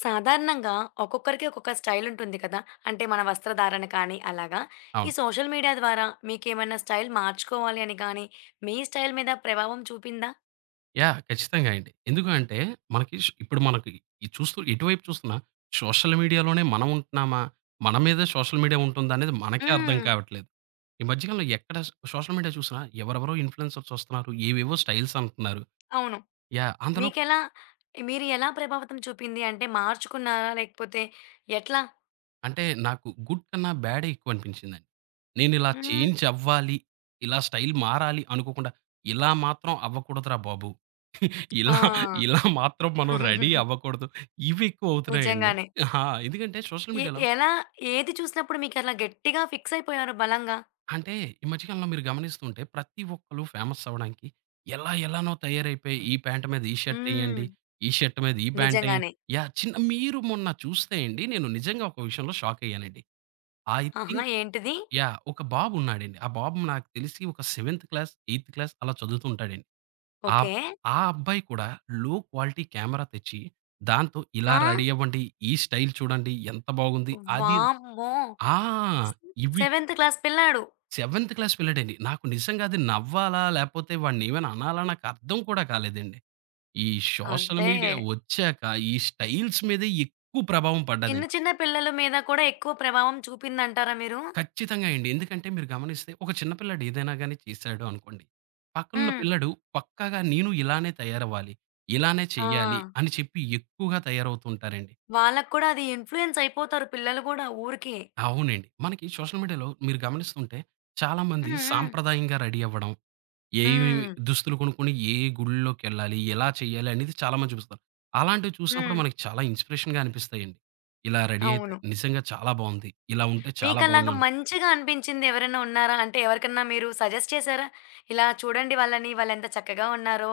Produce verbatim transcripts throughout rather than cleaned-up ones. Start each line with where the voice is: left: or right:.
left: సాధారణంగా ఒక్కొక్కరికి ఒక్కొక్క స్టైల్ ఉంటుంది కదా! అంటే మన వస్త్రధారణ కానీ అలాగా. ఈ
right: అవును.
left: సోషల్ మీడియా ద్వారా మీకేమైనా స్టైల్ మార్చుకోవాలి అని కానీ, మీ స్టైల్ మీద ప్రభావం చూపిందా?
right: యాహ్! ఖచ్చితంగా అండి. ఎందుకు అంటే మనకి ష్ ఇప్పుడు మనకి ఈ చూస్తూ ఎటువైపు చూస్తున్నా సోషల్ మీడియాలోనే మనం ఉంటున్నామా? మన మీదే సోషల్ మీడియా ఉంటుందా? అనేది మనకే అర్థం
left: హ్మ్.
right: కావట్లేదు. ఈ మధ్యకాలంలో ఎక్కడ సోషల్ మీడియా చూసినా ఎవరెవరో ఇన్‌ఫ్లూయెన్సర్స్ వస్తున్నారు. ఏవేవో స్టైల్స్ అంటున్నారు.
left: అవును.
right: యాహ్! అందులో
left: మీకెలా మీరు ఎలా ప్రభావితం చూపింది? అంటే మార్చుకున్నారా? లేకపోతే ఎట్లా?
right: అంటే నాకు గుడ్ కన్నా బ్యాడే ఎక్కువనిపించిందండి. నేనిలా
left: హ్మ్.
right: చేంజ్ అవ్వాలి, ఇలా స్టైల్ మారాలి అనుకోకుండా, ఇలా మాత్రం అవ్వకూడదురా బాబు!
left: ఆ!
right: ఇలా ఇలా మాత్రం మనం రెడీ అవ్వకూడదు. ఇవి ఎక్కువవుతున్నాయండి.
left: నిజంగానే.
right: ఆ! ఎందుకంటే సోషల్
left: ఎ
right: మీడియాలో
left: ఎలా ఏది చూసినప్పుడు మీకలా గట్టిగా ఫిక్స్ అయిపోయారు బలంగా?
right: అంటే ఈ మధ్య కాలంలో మీరు గమనిస్తుంటే ప్రతి ఒక్కళ్ళు ఫేమస్ అవ్వడానికి ఎలా ఎలానో తయారైపోయి ఈ ప్యాంట్ మీద ఈ షర్ట్
left: హ్మ్.
right: ఎయండి, ఈ షర్ట్ మీద ఈ ప్యాంట్ ఎయండి.
left: నిజంగానే.
right: యాహ్! చిన్న మీరు మొన్న చూస్తే అండి నేను నిజంగా ఒక విషయంలో షాకయ్యానండి. ఐ
left: ఆహా!
right: థింక్
left: ఏంటిది?
right: యాహ్! ఒక బాబున్నాడండి. ఆ బాబు నాకు తెలిసి ఒక సెవెంత్ క్లాస్, ఎయిత్ క్లాస్ అలా చదువుతుంటాడండి. ఆహ్,
left: ఓకే.
right: ఆ అబ్బాయి కూడా లో క్వాలిటీ కెమెరా తెచ్చి, దాంతో ఇలా
left: ఆ!
right: రెడీ అవ్వండి, ఈ స్టైల్ చూడండి ఎంత బాగుంది. అది
left: వామ్మో!
right: ఆ! ఇవి
left: సెవెంత్ క్లాస్ పిల్లాడు.
right: సెవెంత్ క్లాస్ పిల్లాడండి. నాకు నిజంగా అది నవ్వాలా? లేపోతే వాడిని ఏమైనా అనాలా? నాకు అర్థం కూడా కాలేదండి. ఈ సోషల్
left: అదే.
right: మీడియా వచ్చాక, ఈ స్టైల్స్ మీదే ఎక్కువ ప్రభావం
left: చిన్న
right: పడ్డదండి.
left: చిన్న పిల్లల మీద కూడా ఎక్కువ ప్రభావం చూపిందంటారా మీరు?
right: ఖచ్చితంగా అండి. ఎందుకంటే మీరు గమనిస్తే ఒక చిన్న పిల్లాడు ఏదైనా గాని చేశాడు అనుకోండి. పక్కనున్న
left: హ్మ్.
right: పిల్లాడు పక్కాగా నేను ఇలానే తయారవ్వాలి, ఇలానే
left: ఆ!
right: చెయ్యాలి అని చెప్పి ఎక్కువగా తయారవుతూ ఉంటారండి.
left: వాళ్ళకి కూడా అది ఇన్‌ఫ్లూయెన్స్ అయిపోతారు పిల్లలు గూడా ఊరికే.
right: అవునండి. మనకి సోషల్ మీడియాలో మీరు గమనిస్తుంటే చాలామంది
left: హ్మ్. హ్మ్.
right: సాంప్రదాయంగా రెడీ అవ్వడం, ఏమేమి
left: హ్మ్.
right: దుస్తులు కొనుక్కొని ఏ గుడిలోకెళ్ళాలి, ఎలా చేయాలి అనేది చాలామంది చూపిస్తారు. అలాంటివి చూసినప్పుడు
left: హ్మ్.
right: మనకి చాలా ఇన్స్‌పిరేషన్‌గా అనిపిస్తాయండి. ఇలా రెడీ అయితే
left: అవును.
right: నిజంగా చాలా బావుంది. ఇలా ఉంటే చాలా
left: మీకలాగా
right: బావున్నాను.
left: మంచిగా అనిపించింది ఎవరైనా ఉన్నారా? అంటే ఎవరికన్నా మీరు సజెస్ట్ చేసారా? ఇలా చూడండి వాళ్ళని, వాళ్ళెంత చక్కగా ఉన్నారో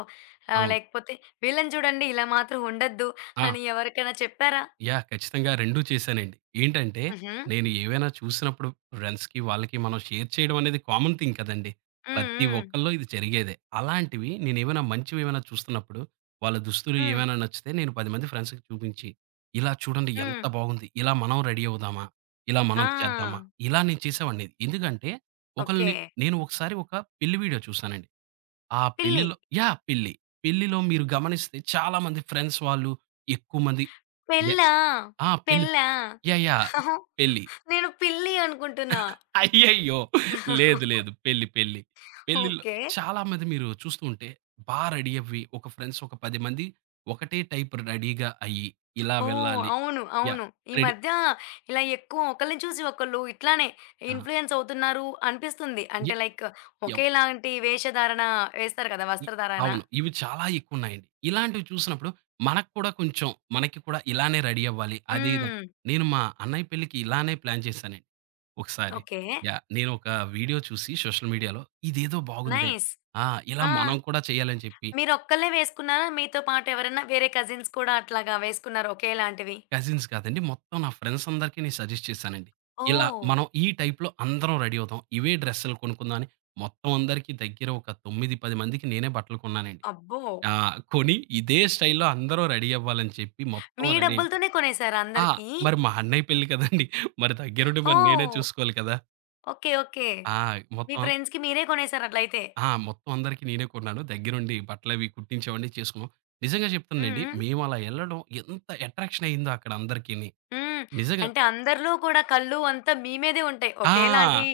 left: ఆహ్,
right: అవును.
left: లేకపోతే వీళ్ళని చూడండి ఇలా మాత్రం ఉండొద్దు
right: ఆ!
left: అని ఎవరికైనా చెప్పారా?
right: యాహ్! ఖచ్చితంగా రెండూ చేశానండి. ఏంటంటే,
left: హుహు.
right: నేను ఏవైనా చూసినప్పుడు ఫ్రెండ్స్‌కి, వాళ్ళకి మనం షేర్ చేయడం అనేది కామన్ థింగ్ కదండీ.
left: హ్మ్.
right: ప్రతి
left: హ్మ్.
right: ఒక్కళ్ళలో ఇది జరిగేదే. అలాంటివి నేనేమైనా మంచివేమైనా చూస్తున్నప్పుడు, వాళ్ళ దుస్తులు
left: హ్మ్.
right: ఏమైనా నచ్చితే నేను పది మంది ఫ్రెండ్స్‌కి చూపించి, ఇలా చూడండి
left: హ్మ్.
right: ఎంత బాగుంది. ఇలా మనం రెడీ అవుదామా? ఇలా మనం చేద్దామా?
left: ఆ!
right: ఇలా నేను చేసేవాడిని. ఎందుకంటే,
left: ఓకే.
right: ఒకళ్ళని నేను ఒకసారి ఒక పెళ్లి వీడియో చూశానండి. ఆ
left: పిల్లి.
right: పెళ్లిలో యాహ్! పెళ్లి. పెళ్లిలో మీరు గమనిస్తే చాలామంది ఫ్రెండ్స్ వాళ్ళు ఎక్కువ మంది గె
left: పెళ్ళా?
right: ఆ! పెళ్లి.
left: పెళ్ళా?
right: యాహ్! యాహ్! పెళ్లి.
left: నేను పిల్లి అనుకుంటున్నా.
right: అయ్యయ్యో! లేదు లేదు. పెళ్లి పెళ్లి. పెళ్లిల్లో
left: ఓకే.
right: చాలా మంది మీరు చూస్తూ ఉంటే బా రెడీ అవ్వి, ఒక ఫ్రెండ్స్ ఒక పది మంది ఒకటే టైప్ రెడీగా అయ్యి, ఇలా
left: ఓహ్!
right: వెళ్ళాలి.
left: అవును.
right: యాహ్!
left: అవును. ఈ
right: రెడీ
left: మధ్య ఇలా ఎక్కువ ఒకళ్ళని చూసి ఒకళ్ళు ఇట్లానే
right: ఆ!
left: ఇన్‌ఫ్లూయెన్స్ అవుతున్నారు అనిపిస్తుంది.
right: య
left: అంటే లైక్
right: యం
left: ఒకేలాంటి వేషధారణ వేస్తారు కదా!
right: ఇ
left: వస్త్రధారణ.
right: అవును. ఇవి చాలా ఎక్కువున్నాయండి. ఇలాంటివి చూసినప్పుడు మనకు కూడా కొంచెం మనకి కూడా ఇలానే రెడీ అవ్వాలి. అది ఇదని
left: హ్మ్.
right: నేను మా అన్నయ్య పెళ్ళికి ఇలానే ప్లాన్ చేశానండి. ఒకసారి
left: ఓకే.
right: యాహ్! నేనొక వీడియో చూసి సోషల్ మీడియాలో ఇదేదో బాగుందే!
left: నైస్.
right: ఆ! ఇలా
left: ఆ!
right: మనం కూడా చేయాలని చెప్పి
left: మీరొక్కళ్ళే వేసుకున్నారా? మీతో పాటు ఎవరైనా వేరే కజిన్స్ కూడా అట్లాగా వేసుకున్నారా ఒకేలాంటివి?
right: కజిన్స్ కాదండి మొత్తం నా ఫ్రెండ్స్ అందరికీ నేను సజెస్ట్ చేశానండి. ఇలా
left: ఓహ్!
right: మనం ఈ టైప్‌లో అందరం రెడీ అవుదాం. ఇవే డ్రెస్సులు కొనుక్కుందాం అని మొత్తం అందరికీ దగ్గర ఒక తొమ్మిది, పది మందికి నేనే బట్టలు కొన్నానండి.
left: అబ్బో!
right: ఆ! కొని ఇదే స్టైల్‌లో అందరం రెడీ అవ్వాలని చెప్పి మొత్తం
left: మీ
right: రెడీ.
left: డబ్బులతోనే కొనేసారా
right: ఆ!
left: అందరికీ?
right: మరి మా అన్నయ్య పెళ్లి కదండీ! మరి దగ్గరుండి మరి నేనే
left: ఓహ్!
right: చూసుకోవాలి కదా!
left: ఓకే. ఓకే.
right: ఆ!
left: మీ
right: మొత్తం
left: ఫ్రెండ్స్‌కి మీరే కొనేసారు అట్లయితే.
right: ఆ! మొత్తం అందరికి నేనే కొన్నాను. దగ్గరుండి బట్టలవి కుట్టించేవాడిని, చేసుకున్నాం. నిజంగా
left: హ్మ్.
right: చెప్తానండి.
left: హ్మ్.
right: మేము అలా ఎళ్ళడం ఎంత అట్రాక్షన్ అయిందో అక్కడ అందరికిని.
left: హ్మ్.
right: నిజంగా
left: అంటే అందరిలో కూడా కళ్ళు అంతా మీ మీదే ఉంటాయి. ఒకేలాంటి
right: ఆ!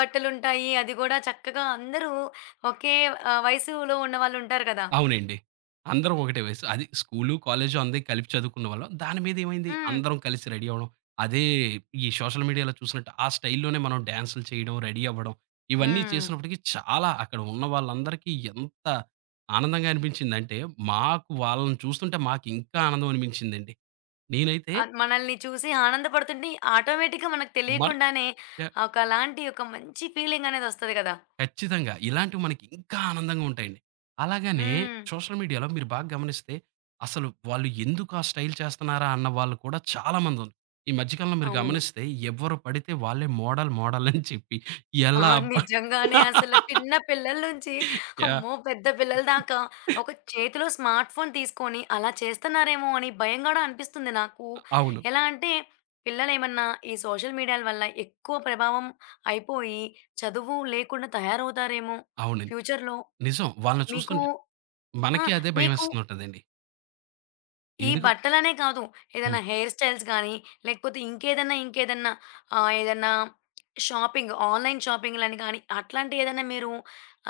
left: బట్టలుంటాయి. అది గూడా చక్కగా అందరూ ఒకే ఆహ్, వయసులో ఉన్నవాళ్ళుంటారు కదా!
right: అవునండి. అందరం ఒకటే వయసు. అది స్కూలు, కాలేజు అందయి కలిపి చదువుకున్నవాళ్ళం. దాని మీదేమైంది
left: హ్మ్.
right: అందరం కలిసి రెడీ అవ్వడం. అదే ఈ సోషల్ మీడియాలో చూసినట్టు ఆ స్టైల్‌లోనే మనం డాన్సులు చేయడం, రెడీ అవ్వడం ఇవన్నీ
left: హ్మ్.
right: చేసినప్పటికి చాలా అక్కడ ఉన్న వాళ్ళందరికీ ఎంత ఆనందంగా అనిపించిందంటే, మాకు వాళ్ళని చూస్తుంటే మాకింకా ఆనందం అనిపించిందండి. నేనైతే
left: ఆహ్, మనల్ని చూసి ఆనందపడుతుంటే ఆటోమేటిక్‌గా మనకు
right: మన
left: తెలియకుండానే
right: యాహ్!
left: ఒకలాంటి ఒక మంచి ఫీలింగనేదొస్తది కదా!
right: ఖచ్చితంగా. ఇలాంటివి మనకి ఇంకా ఆనందంగా ఉంటాయండి. అలాగనే
left: హ్మ్.
right: సోషల్ మీడియాలో మీరు బాగా గమనిస్తే అసలు వాళ్ళు ఎందుకు ఆ స్టైల్ చేస్తున్నారా అన్న వాళ్ళు కూడా చాలా మందున్. ఈ మధ్య కాలంలో మీరు
left: అవును.
right: గమనిస్తే ఎవరు పడితే వాళ్ళే మోడల్ మోడల్ అని చెప్పి
left: ఆ!
right: ఎలా అబ్బా!
left: నిజంగానే అసలు చిన్న పిల్లల నుంచి
right: యాహ్!
left: అమ్మో! పెద్ద పిల్లల దాకా ఒక చేతిలో స్మార్ట్ ఫోన్ తీసుకొని అలా చేస్తున్నారేమో అని భయం గూడా అనిపిస్తుంది నాకు.
right: అవును.
left: ఎలా అంటే పిల్లలేమన్నా ఈ సోషల్ మీడియాల వల్ల ఎక్కువ ప్రభావం అయిపోయి చదువు లేకుండా తయారవుతారేమో
right: అవునండి.
left: ఫ్యూచర్‌లో.
right: నిజం. వాళ్ళని
left: మీకు
right: చూస్తుంటే
left: ఆ!
right: మనకి అదే
left: మీకు
right: భయమేస్తూ ఉంటదండి.
left: ఈ
right: ఎందుకు
left: బట్టలనే కాదు. ఏదైనా
right: హ్మ్.
left: హెయిర్ స్టైల్స్ గానీ, లేకపోతే ఇంకేదన్నా, ఇంకేదన్నా ఆహ్, ఏదన్నా షాపింగ్, ఆన్‌లైన్ షాపింగ్‌లని గానీ, అట్లాంటియి ఏదన్నా మీరు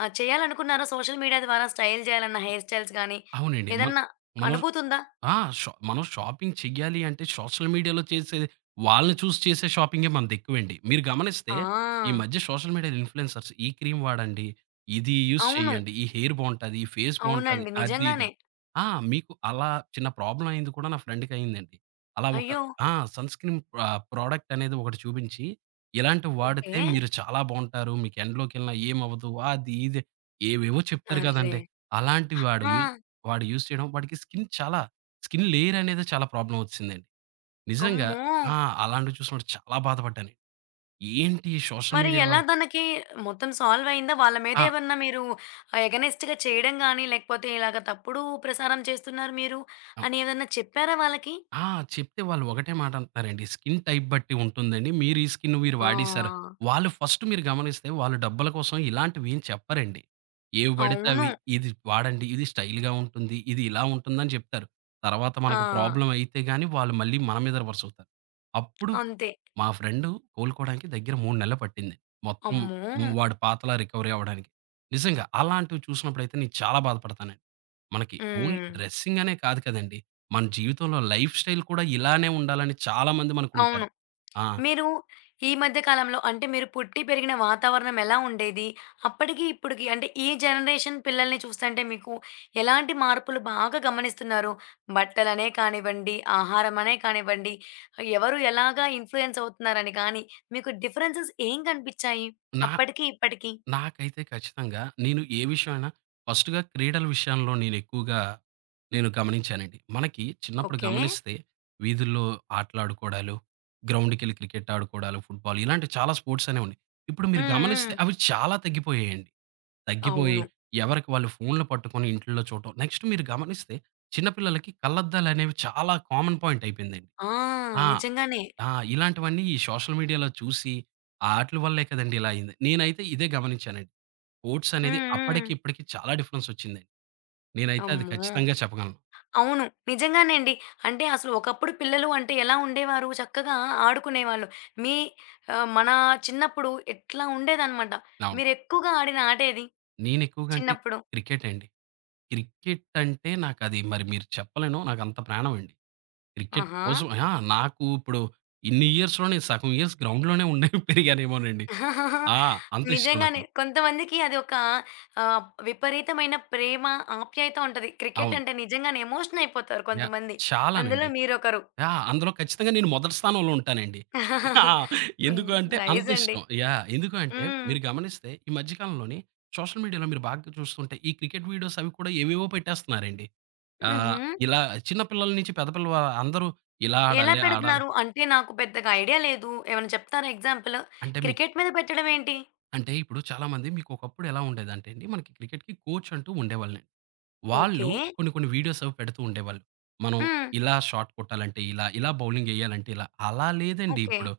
left: ఆహ్, చేయాలనుకున్నారా? సోషల్ మీడియా ద్వారా స్టైల్ జేయాలన్న హెయిర్ స్టైల్స్ గానీ,
right: అవునండి. మన
left: ఏదన్నా
right: మనం
left: అనుభూతుందా?
right: ఆ! షా మనం షాపింగ్ చెయ్యాలి అంటే సోషల్ మీడియాలో చేసే వాళ్ళని చూసి చేసే షాపింగే మనదెక్కువండి. మీరు గమనిస్తే ఈ
left: ఆ!
right: మధ్య సోషల్ మీడియా ఇన్‌ఫ్లూయెన్సర్స్ ఈ క్రీమ్ వాడండి, ఇది యూజ్
left: అవును.
right: చేయండి, ఈ హెయిర్ బావుంటది, ఈ ఫేస్ బావుంటది
left: అవునండి.
right: అది ఇది
left: నిజంగానే.
right: అని. ఆ! మీకు అలా చిన్న ప్రాబ్లమ్ అయింది కూడా నా ఫ్రెండ్‌కయిందండి. అలా ఒక
left: అయ్యో!
right: ఆ! సన్ స్క్రీన్ ఆహ్, ప్రోడక్ట్ అనేది ఒకటి చూపించి, ఇలాంటివి
left: ఓకే.
right: వాడితే మీరు చాలా బావుంటారు. మీకు ఎండలోకెళ్ళినా ఏమవ్వదు. అది ఇది ఏవేవో చెప్తారు
left: అర్రే!
right: కదండీ! అలాంటివి వాడు యూ
left: ఆ!
right: వాడు యూజ్ చేయడం వాడికి స్కిన్ చాలా స్కిన్ లేయర్ అనేదే చాలా ప్రాబ్లమ్ వచ్చిసిందండి. నిజంగా
left: అమ్మో!
right: ఆ! అలాంటివి చూసినప్పుడు చాలా బాధపడ్డాను. ఏంటి సోషల్
left: మరి
right: మీడియాలో
left: ఎలా తనకి మొత్తం సాల్వ్ అయిందా? వాళ్ళ మీద
right: ఆ!
left: ఏమన్నా మీరు ఆహ్, ఎగనెస్ట్‌గా చేయడం గాని, లేకపోతే ఇలాగ తప్పుడు ప్రసారం చేస్తున్నారు మీరు
right: ఆ!
left: అని ఏదన్నా చెప్పారా వాళ్ళకి?
right: ఆ! చెప్తే వాళ్ళు ఒకటే మాట అంటున్నారండి. స్కిన్ టైప్ బట్టి ఉంటుందండి. మీరు ఈ స్కిన్ మీరు వాడేసారు.
left: ఆ!
right: వాళ్ళు ఫస్ట్ మీరు గమనిస్తే వాళ్ళు డబ్బుల కోసం ఇలాంటివి ఏం చెప్పరండి. ఏవి పడితే
left: అవును.
right: అవి ఇది వాడండి. ఇది స్టైల్‌గా ఉంటుంది. ఇది ఇలా ఉంటుందని చెప్తారు. తర్వాత
left: ఆ!
right: మనకు ప్రాబ్లమ్ అయితే గాని వాళ్ళు మళ్ళీ మన మీద రివర్స్ అవుతారు. అప్పుడు
left: అంతే.
right: మా ఫ్రెండు కోలుకోవడానికి దగ్గర మూడు నెలలు పట్టింది. మొత్తం
left: అమ్మో!
right: హ్మ్. వాడు పాతలా రికవరీ అవ్వడానికి. నిజంగా అలాంటివి చూసినప్పుడైతే నేను చాలా బాధపడతానండి. మనకి ఓన్లీ
left: హ్మ్.
right: డ్రెస్సింగ్ అనే కాదు కదండీ! మన జీవితంలో లైఫ్ స్టైల్ కూడా ఇలానే ఉండాలని చాలా మంది మనకుంటారు.
left: అవును.
right: ఆ!
left: మీరు ఈ మధ్య కాలంలో అంటే మీరు పుట్టి పెరిగిన వాతావరణం ఎలా ఉండేది? అప్పటికి, ఇప్పటికి అంటే ఈ జనరేషన్ పిల్లల్ని చూస్తుంటే మీకు ఎలాంటి మార్పులు బాగా గమనిస్తున్నారు? బట్టలనే కానివ్వండి, ఆహారమనే కానివ్వండి, ఎవరు ఎలాగా ఇన్‌ఫ్లూయెన్స్ అవుతున్నారని కానీ, మీకు డిఫరెన్సెస్ ఏం కనిపిచ్చాయి?
right: నా
left: అప్పటికి, ఇప్పటికి?
right: నాకైతే ఖచ్చితంగా నేను ఏ విషయమైనా ఫస్ట్‌గా క్రీడల విషయంలో నేనెక్కువగా నేను గమనించానండి. మనకి చిన్నప్పుడు
left: ఓకే.
right: గమనిస్తే వీధుల్లో ఆటలాడుకోవడాలు, గ్రౌండ్‌కెళ్ళి క్రికెట్ ఆడుకోవడాలు, ఫుట్‌బాల్ ఇలాంటి చాలా స్పోర్ట్స్ అనేవున్నాయి. ఇప్పుడు మీరు
left: హ్మ్. హ్మ్.
right: గమనిస్తే అవి చాలా తగ్గిపోయాయండి. తగ్గిపోయి
left: అవును.
right: ఎవరికి వాళ్ళు ఫోన్‌లు పట్టుకొని ఇంట్లో చూడటం. నెక్స్ట్ మీరు గమనిస్తే చిన్న పిల్లలకి కళ్ళద్దాలనేవి చాలా కామన్ పాయింట్ అయిపోయిందండి.
left: ఆ!
right: ఆ!
left: నిజంగానే.
right: ఆ! ఇలాంటివన్నీ ఈ సోషల్ మీడియాలో చూసి, ఆ ఆటిల వల్లే కదండీ ఇలా అయింది. నేనైతే ఇదే గమనించానండి. ఓట్స్ అనేది
left: హ్మ్. హ్మ్.
right: అప్పటికి, ఇప్పటికి చాలా డిఫరెన్స్ వచ్చిందండి. నేనైతే అది
left: అమ్మో!
right: ఖచ్చితంగా చెప్పగలను.
left: అవును. నిజంగానండి. అంటే అసలు ఒకప్పుడు పిల్లలు అంటే ఎలా ఉండేవారు? చక్కగా ఆడుకునేవాళ్ళు. మీ ఆహ్, మన చిన్నప్పుడు ఇట్లా ఉండేదనమాట.
right: అవును.
left: మీరెక్కువగా ఆడిన ఆట ఏది
right: నేను ఎక్కువగా అంటే
left: చిన్నప్పుడు?
right: క్రికెట్ అండి. క్రికెట్ అంటే నాకది మరి మీరు చెప్పలేను. నాకంత ప్రాణం అండి. క్రికెట్
left: ఆహా!
right: కోసం ఆ! నాకు ఇప్పుడు ఇన్ని ఇయర్స్‌లో నేను సగం ఇయర్స్ గ్రౌండ్‌లోనే ఉండి పెరిగానేమోనండి. ఆ! అంత ఇష్టం నాకు.
left: నిజంగానే. కొంతమందికి అది ఒక ఆహ్, విపరీతమైన ప్రేమ, ఆప్యాయత ఉంటది. క్రికెట్
right: అవును.
left: అంటే నిజంగానే ఎమోషన్ అయిపోతారు
right: యాహ్!
left: కొంతమంది. అందులో
right: చాలానండి.
left: మీరొకరు.
right: ఆ! అందులో ఖచ్చితంగా నేను మొదటి స్థానంలో ఉంటానండి. ఆ!
left: హ్మ్.
right: ఎందుకు అంటే అంత
left: నైస్ అండి.
right: ఇష్టం. యాహ్! ఎందుకు అంటే
left: హ్మ్.
right: మీరు గమనిస్తే ఈ మధ్య కాలంలోని సోషల్ మీడియాలో మీరు బాగా చూస్తుంటే ఈ క్రికెట్ వీడియోస్ అవి కూడా ఏవేవో పెట్టేస్తున్నారండి. ఆహ్,
left: హుహు.
right: ఇలా చిన్న పిల్లల నుంచి పెద్ద పిల్లల వా అందరూ ఇలా
left: ఎలా
right: ఆడాలి, ఆడాలి.
left: పెడుతున్నారు? అంటే నాకు పెద్దగా ఐడియా లేదు. ఏమైనా చెప్తారా ఎగ్జాంపుల్?
right: అంటే మీకు
left: క్రికెట్ మీద పెట్టడం ఏంటి?
right: అంటే ఇప్పుడు చాలామంది మీకు ఒకప్పుడు ఎలా ఉండేదంటే అండి మనకి క్రికెట్‌కి కోచ్ అంటూ ఉండేవాళ్ళని.
left: ఓకే.
right: వాళ్ళు కొన్ని కొన్ని వీడియోస్ అవి పెడుతూ ఉండేవాళ్ళు. మనం
left: హ్మ్.
right: ఇలా షాట్ కొట్టాలంటే ఇలా, ఇలా బౌలింగ్ ఎయ్యాలంటే ఇలా. అలా లేదండి
left: ఓకే.
right: ఇప్పుడు.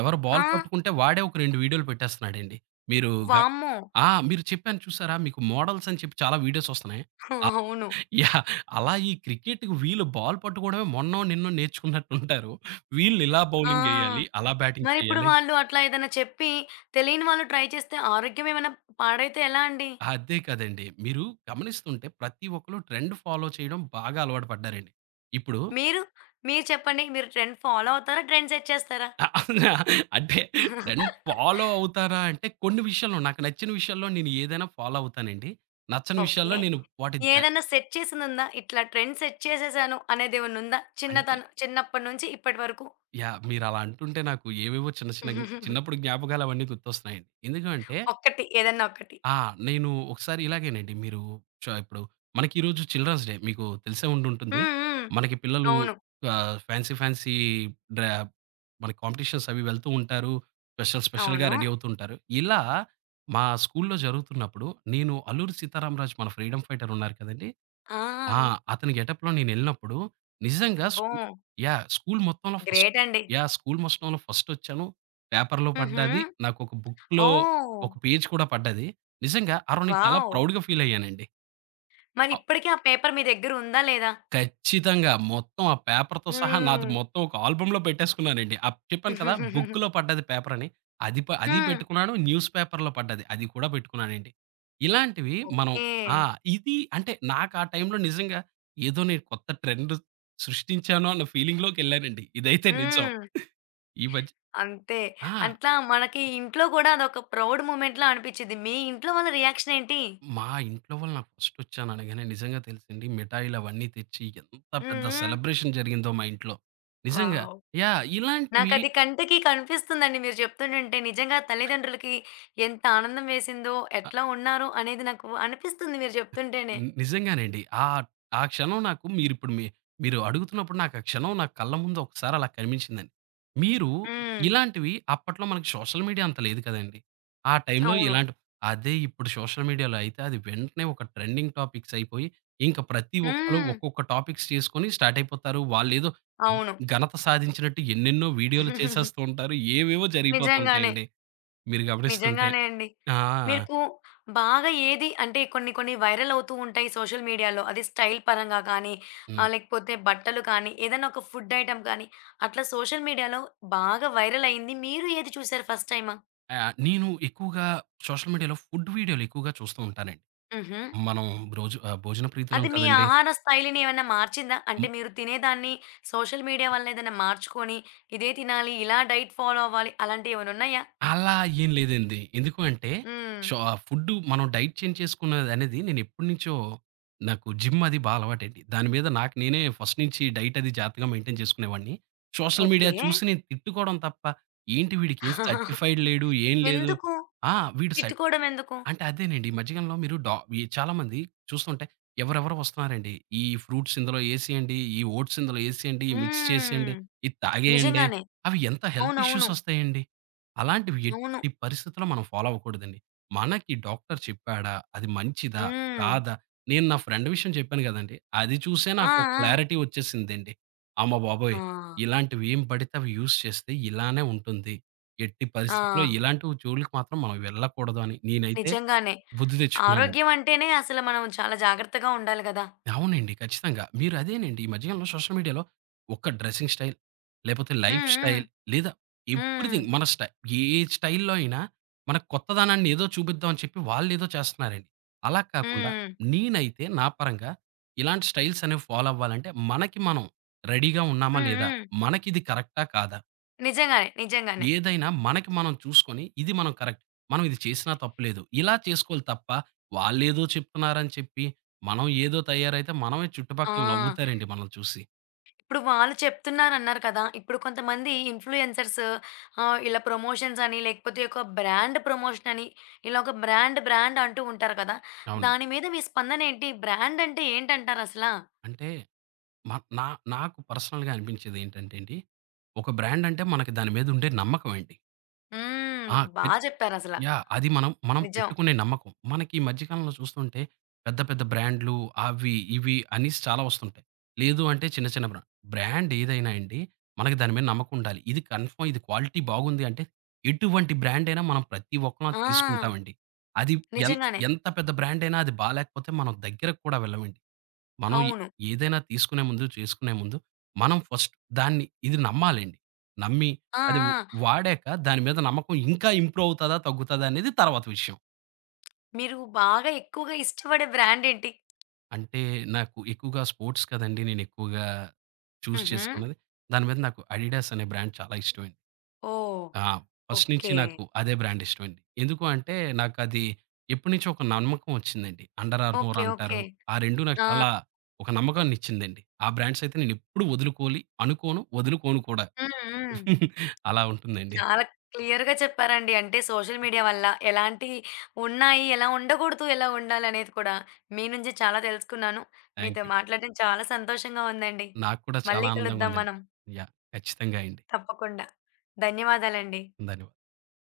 right: ఎవరు
left: ఆ!
right: బాల్ పట్టుకుంటే వాడే ఒక రెండు వీడియోలు పెట్టేస్తున్నాడండి. మీరు గ
left: వామ్మో!
right: ఆ! మీరు చెప్పాను చూసారా మీకు మోడల్స్ అని చెప్పి చాలా వీడియోస్ వస్తున్నాయి. ఆ!
left: అవును.
right: యాహ్! అలా ఈ క్రికెట్‌కి వీళ్ళు బాల్ పట్టుకోవడమే మొన్నో, నిన్నో నేర్చుకున్నట్టుంటారు. వీళ్ళు ఇలా బౌలింగ్
left: ఆ!
right: ఎయ్యాలి, అలా బ్యాటింగ్
left: మరిప్పుడు
right: చేయాలి.
left: వాళ్ళు అట్లా ఏదైనా చెప్పి తెలియని వాళ్ళు ట్రై చేస్తే ఆరోగ్యం ఏమైనా పాడైతే ఎలా అండి?
right: అదే కదండీ! మీరు గమనిస్తుంటే ప్రతి ఒక్కళ్ళు ట్రెండ్ ఫాలో చేయడం బాగా అలవాటు పడ్డారండి. ఇప్పుడు
left: మీరు? మీరు చెప్పండి. మీరు ట్రెండ్ ఫాలో అవుతారా? ట్రెండ్ సెట్ చేస్తారా?
right: అ! అవునా? అంటే ట్రెండ్ ఫాలో అవుతారా అంటే కొన్ని విషయాల్లో నాకు నచ్చిన విషయాల్లో నేను ఏదైనా ఫాలో అవుతానండి. నచ్చని
left: ఓకే.
right: విషయాల్లో నేను వాటి ద
left: ఏదైనా సెట్ చేసిందుందా? ఇట్లా ట్రెండ్ సెట్ చేసేసాను అనేదేమన్నా ఉందా?
right: అంటే
left: చిన్నతనం చిన్నప్పటి నుంచి ఇప్పటి వరకు?
right: యాహ్! మీరలా అంటుంటే నాకు ఏవేవో చిన్న చిన్న జ్ఞ చిన్నప్పుడు జ్ఞాపకాలు అవన్నీ గుర్తొస్తున్నాయండి. ఎందుకు అంటే
left: ఒక్కటి. ఏదన్నా ఒకటి.
right: ఆ! నేను ఒకసారి ఇలాగేనండి. మీరు చ ఇప్పుడు మనకి ఈరోజు చిల్డ్రన్స్ డే మీకు తెలిసే
left: హ్మ్.
right: ఉండుంటుంది.
left: హ్మ్.
right: మనకి పిల్లలు
left: అవును.
right: ఆహ్, ఫ్యాన్సీ ఫ్యాన్సీ డ్రా మన కాంపిటీషన్స్ అవి వెళ్తూ ఉంటారు. స్పెషల్ స్పెషల్‌గా
left: అవును.
right: రెడీ అవుతూ ఉంటారు. ఇలా మా స్కూల్‌లో జరుగుతున్నప్పుడు నేను 'అల్లూరి సీతారామరాజు' మన ఫ్రీడమ్ ఫైటర్ ఉన్నారు కదండీ! ఆ!
left: ఆ!
right: అతని గెటప్‌లో నేనెళ్ళినప్పుడు నిజంగా
left: అబ్బో!
right: స్కూ యాహ్! స్కూల్ మొత్తంలో ఫస్ట్
left: గ్రేట్ అండి.
right: యాహ్! స్కూల్ మొత్తంలో ఫస్టొచ్చాను. పేపర్‌లో
left: హుహు.
right: పడ్డాది. నాకొక బుక్‌లో
left: ఓహ్!
right: ఒక పేజ్ కూడా పడ్డది. నిజంగా ఆ రోజు నేను చాలా
left: వావ్!
right: ప్రౌడ్‌గా ఫీలయ్యానండి. అ
left: మరి ఇప్పటికి ఆ పేపర్ మీ దగ్గర ఉందా లేదా?
right: ఖచ్చితంగా. మొత్తం ఆ పేపర్‌తో సహా నాది
left: హ్మ్.
right: మొత్తం ఒక ఆల్బమ్‌లో పెట్టేసుకున్నానండి. ఆహ్,
left: హ్మ్.
right: చెప్పాను కదా! బుక్‌లో పడ్డది పేపరని. అది ప అది పెట్టుకున్నాను. న్యూస్ పేపర్‌లో పడ్డది. అది కూడా పెట్టుకున్నానండి. ఇలాంటివి మనం
left: ఓకే.
right: ఆ! ఇది అంటే నాకు ఆ టైంలో నిజంగా ఏదో నేను కొత్త ట్రెండ్ సృష్టించాను అన్న ఫీలింగ్‌లోకెళ్ళానండి. ఇదైతే నిజం.
left: హ్మ్.
right: ఈ మధ్య
left: అంతే.
right: ఆ!
left: అట్లా మనకి ఇంట్లో కూడా అదొక ప్రౌడ్ మూమెంట్‌లా అనిపిచ్చిద్ది. మీ ఇంట్లో వాళ్ళ రియాక్షన్ ఏంటి?
right: మా ఇంట్లో వాళ్ళు నాకు ఫస్ట్ వచ్చాను అనగానే నిజంగా తెలుసండి. మిఠాయిలు అవన్నీ తెచ్చి ఎంత పెద్ద
left: హ్మ్. హ్మ్.
right: సెలబ్రేషన్ జరిగిందో మా ఇంట్లో. నిజంగా
left: వావ్!
right: యాహ్! ఇలాంటివి
left: నాకది కంటికి కనిపిస్తుందండి మీరు చెప్తుంటుంటే. నిజంగా తల్లిదండ్రులకి ఎంత ఆనందం వేసిందో, ఎట్లా ఉన్నారు అనేది నాకు అనిపిస్తుంది మీరు చెప్తుంటేనే.
right: ని నిజంగానండి. ఆ ఆ క్షణం నాకు మీరిప్పుడు మీ మీరు అడుగుతున్నప్పుడు నాకు ఆ క్షణం నా కళ్ళ ముందు ఒకసారి అలా కనిపించిందండి. మీరు
left: హ్మ్.
right: ఇలాంటివి అప్పట్లో మనకి సోషల్ మీడియా అంత లేదు కదండీ. ఆ టైంలో
left: అవును.
right: ఇలాంటి అదే ఇప్పుడు సోషల్ మీడియాలో అయితే అది వెంటనే ఒక ట్రెండింగ్ టాపిక్స్ అయిపోయి, ఇంకా ప్రతి ఒక్కళ్ళు
left: హ్మ్.
right: ఒక్కొక్క టాపిక్స్ చేసుకొని స్టార్ట్ అయిపోతారు. వాళ్ళేదో
left: అవును.
right: ఘనత సాధించినట్టు ఎన్నెన్నో వీడియోలు చేసేస్తూ ఉంటారు. ఏవేవో
left: నిజంగానే.
right: జరిగిపోతుంటాయండి. మీరు గమనిస్తుంటే.
left: నిజంగానే అండి.
right: ఆ!
left: మీకు బాగా ఏది అంటే కొన్ని కొన్ని వైరల్ అవుతూ ఉంటాయి సోషల్ మీడియాలో. అది స్టైల్ పరంగా కానీ,
right: హ్మ్.
left: ఆహ్, లేకపోతే బట్టలు కానీ, ఏదైనా ఒక ఫుడ్ ఐటెమ్ కానీ, అట్లా సోషల్ మీడియాలో బాగా వైరల్ అయింది. మీరు ఏది చూసారు ఫస్ట్ టైమా?
right: ఆహ్, నేను ఎక్కువగా సోషల్ మీడియాలో ఫుడ్ వీడియోలు ఎక్కువగా చూస్తూ ఉంటానండి.
left: హుహు.
right: మనం బ్రోజు ఆహ్, భోజన ప్రీతులం
left: అది మీ
right: కదండీ!
left: ఆహార స్థైలిని ఏమైనా మార్చిందా? అంటే
right: హ్మ్.
left: మీరు తినేదాన్ని సోషల్ మీడియా వల్ల ఏదైనా మార్చుకొని, ఇదే తినాలి, ఇలా డైట్ ఫాలో అవ్వాలి అలాంటివి ఏమైనా ఉన్నాయా?
right: అలా ఏం లేదండి. ఎందుకు అంటే
left: హ్మ్.
right: షో ఫుడ్డు మనం డైట్ చేంజ్ చేసుకున్నదనేది నేను ఎప్పటినుంచో నాకు జిమ్ అది బా అలవాటండి. దాని మీద నాకు నేనే ఫస్ట్ నుంచి డైట్ అది జాగ్రత్తగా మెయింటైన్ చేసుకునేవాడిని. Social
left: okay.
right: మీడియా చూసి నేను తిట్టుకోవడం తప్ప ఏంటి వీడికేం సర్టిఫైడ్ లేడు. ఏం లేదు.
left: ఎందుకు?
right: ఆ! వీడు స
left: తిట్టుకోవడం ఎందుకు?
right: అంటే అదేనండి. ఈ మధ్య కాలంలో మీరు డా ఈ చాలామంది చూస్తుంటే ఎవరెవరో వస్తున్నారండి. ఈ ఫ్రూట్స్ ఇందులో ఏసేయండి, ఈ ఓట్స్ ఇందులో ఏసేయండి, మిక్స్
left: హ్మ్.
right: చేసేయండి, ఇది తాగేయండి.
left: నిజంగానే.
right: అవి ఎంత హెల్త్ ఇష్యూస్
left: అవునవును.
right: వస్తాయండి. అలాంటివి
left: అవును.
right: ఎట్టి పరిస్థితిలో మనం ఫాలో అవ్వకూడదండి. మనకి డాక్టర్ చెప్పాడా? అది మంచిదా?
left: హ్మ్.
right: కాదా? నేను నా ఫ్రెండ్ విషయం చెప్పాను గదండీ! అది చూసే
left: ఆ!
right: నాకొక
left: ఆ!
right: క్లారిటీ వచ్చేసిందండి. అమ్మ
left: ఆ!
right: బాబోయ్! ఇలాంటివి ఏం పడితే అవి యూజ్ చేస్తే ఇలానే ఉంటుంది. ఎట్టి
left: ఆ!
right: పరిస్థితిలో ఇలాంటి జోలికి మాత్రం మనం వెళ్ళకూడదు అని నేనైతే
left: నిజంగానే.
right: బుద్ధి తెచ్చుకున్నాను.
left: ఆరోగ్యం అంటేనే అసలు మనం చాలా జాగ్రత్తగా ఉండాలి గదా!
right: అవునండి. ఖచ్చితంగా. మీరు అదేనండి ఈ మధ్యకాలంలో సోషల్ మీడియాలో ఒక డ్రెసింగ్ స్టైల్, లేపోతే లైఫ్
left: హ్మ్. హ్మ్.
right: స్టైల్ లేదా
left: హ్మ్.
right: ఎవ్రీథింగ్ మన స్టై ఏ స్టైల్‌లో అయినా మన కొత్తదనాన్ని ఏదో చూపిద్దాం అని చెప్పి వాళ్ళేదో చేస్తున్నారండి. అలా కాకుండా
left: హ్మ్.
right: నేనైతే నా పరంగా ఇలాంటి స్టైల్స్ అనేవి ఫాలో అవ్వాలంటే మనకి మనం రెడీగా ఉన్నామా
left: హ్మ్.
right: లేదా?
left: హ్మ్.
right: మనకిది కరెక్టా కాదా?
left: నిజంగానే. నిజంగానే.
right: ఏదైనా మనకి మనం చూసుకొని, ఇది మనం కరెక్ట్. మనం ఇది చేసినా తప్పులేదు. ఇలా చేసుకోవాలి తప్ప, వాళ్ళేదో చెప్తున్నారని చెప్పి, మనం ఏదో తయారైతే మనమే చుట్టుపక్కల
left: ఆ!
right: నవ్వుతారండి మనల్ని చూసి.
left: ఇప్పుడు వాళ్ళు చెప్తున్నారన్నారు కదా! ఇప్పుడు కొంతమంది ఇన్‌ఫ్లుయెన్సర్స్ ఆహ్, ఇలా ప్రమోషన్స్ అని, లేకపోతే ఒక బ్రాండ్ ప్రమోషన్ అని, ఇలా ఒక బ్రాండ్, బ్రాండ్ అంటూ ఉంటారు కదా!
right: అవునండి.
left: దాని మీద మీ స్పందనేంటి? బ్రాండ్ అంటే ఏంటంటారసలా?
right: అంటే మ నా నాకు పర్సనల్‌గా అనిపించేదేంటంటే అండి, ఒక బ్రాండ్ అంటే మనకి దాని మీద ఉండే నమ్మకం అండి.
left: హ్మ్.
right: ఆ!
left: బా చెప్పారసలా.
right: యాహ్! అది మనం, మనం
left: నిజం.
right: పెట్టుకునే నమ్మకం. మనకి ఈ మధ్య కాలంలో చూస్తుంటే పెద్ద, పెద్ద బ్రాండ్‌లు అవి, ఇవి అనేసి చాలా వస్తుంటాయి. లేదు అంటే చిన్న, చిన్న బ్రా బ్రాండ్ ఏదైనా అండి మనకి దాని మీద నమ్మకం ఉండాలి. ఇది కన్ఫర్మ్ ఇది క్వాలిటీ బాగుంది అంటే ఎటువంటి బ్రాండ్ అయినా మనం ప్రతి ఒక్కరం అది
left: ఆ!
right: తీసుకుంటామండి. అది ఎన్
left: నిజంగానే.
right: ఎంత పెద్ద బ్రాండ్ అయినా అది బాలేకపోతే మనం దగ్గరకు కూడా వెళ్ళమండి. మనం ఎ
left: అవును.
right: ఏదైనా తీసుకునే ముందు, చేసుకునే ముందు మనం ఫస్ట్ దాన్ని ఇది నమ్మాలండి. నమ్మి
left: ఆ!
right: అది వ్
left: ఆ!
right: వాడాక దాని మీద నమ్మకం ఇంకా ఇంప్రూవ్ అవుతదా? తగ్గుతదా? అనేది తర్వాత విషయం.
left: మీరు బాగా ఎక్కువగా ఇష్టపడే బ్రాండేంటి?
right: అంటే నాకు ఎక్కువగా స్పోర్ట్స్ కదండీ నేను ఎక్కువగా చూజ్
left: హుహు.
right: చేసుకున్నది. దాని మీద నాకు 'అడిడాస్' అనే బ్రాండ్ చాలా ఇష్టమండి.
left: ఓహ్!
right: ఆ! ఫస్ట్ నుంచి
left: ఓకే.
right: నాకు అదే బ్రాండ్ ఇష్టమండి. ఎందుకు అంటే నాకది ఎప్పటినుంచో ఒక నమ్మకం వచ్చిందండి. 'Under armour'
left: okay. ఓకే.
right: అంటారు. ఆ రెండు నాకు
left: ఆ!
right: చాలా ఒక నమ్మకాన్నిచ్చిందండి. ఆ బ్రాండ్స్ అయితే నేనెప్పుడు వదులుకోలి అనుకోను, వదులుకోను కూడా.
left: హ్మ్. హ్మ్.
right: అలా ఉంటుందండి.
left: చాలా క్లియర్‌గా చెప్పారండి. అంటే సోషల్ మీడియా వల్ల ఎలాంటి ఉన్నాయి, ఎలా ఉండకూడదు, ఎలా ఉండాలి అనేది కూడా మీ నుంచి చాలా తెలుసుకున్నాను.
right: థాంక్
left: మీతో
right: యూ.
left: మాట్లాడడం చాలా సంతోషంగా ఉందండి.
right: నాకు కూడా చాలా
left: మళ్ళీ
right: ఆనందంగా
left: కలుద్దాం
right: ఉందండి.
left: మనం.
right: యాహ్! ఖచ్చితంగా అండి.
left: తప్పకుండా. ధన్యవాదాలండి.
right: ధన్యవాదాలు.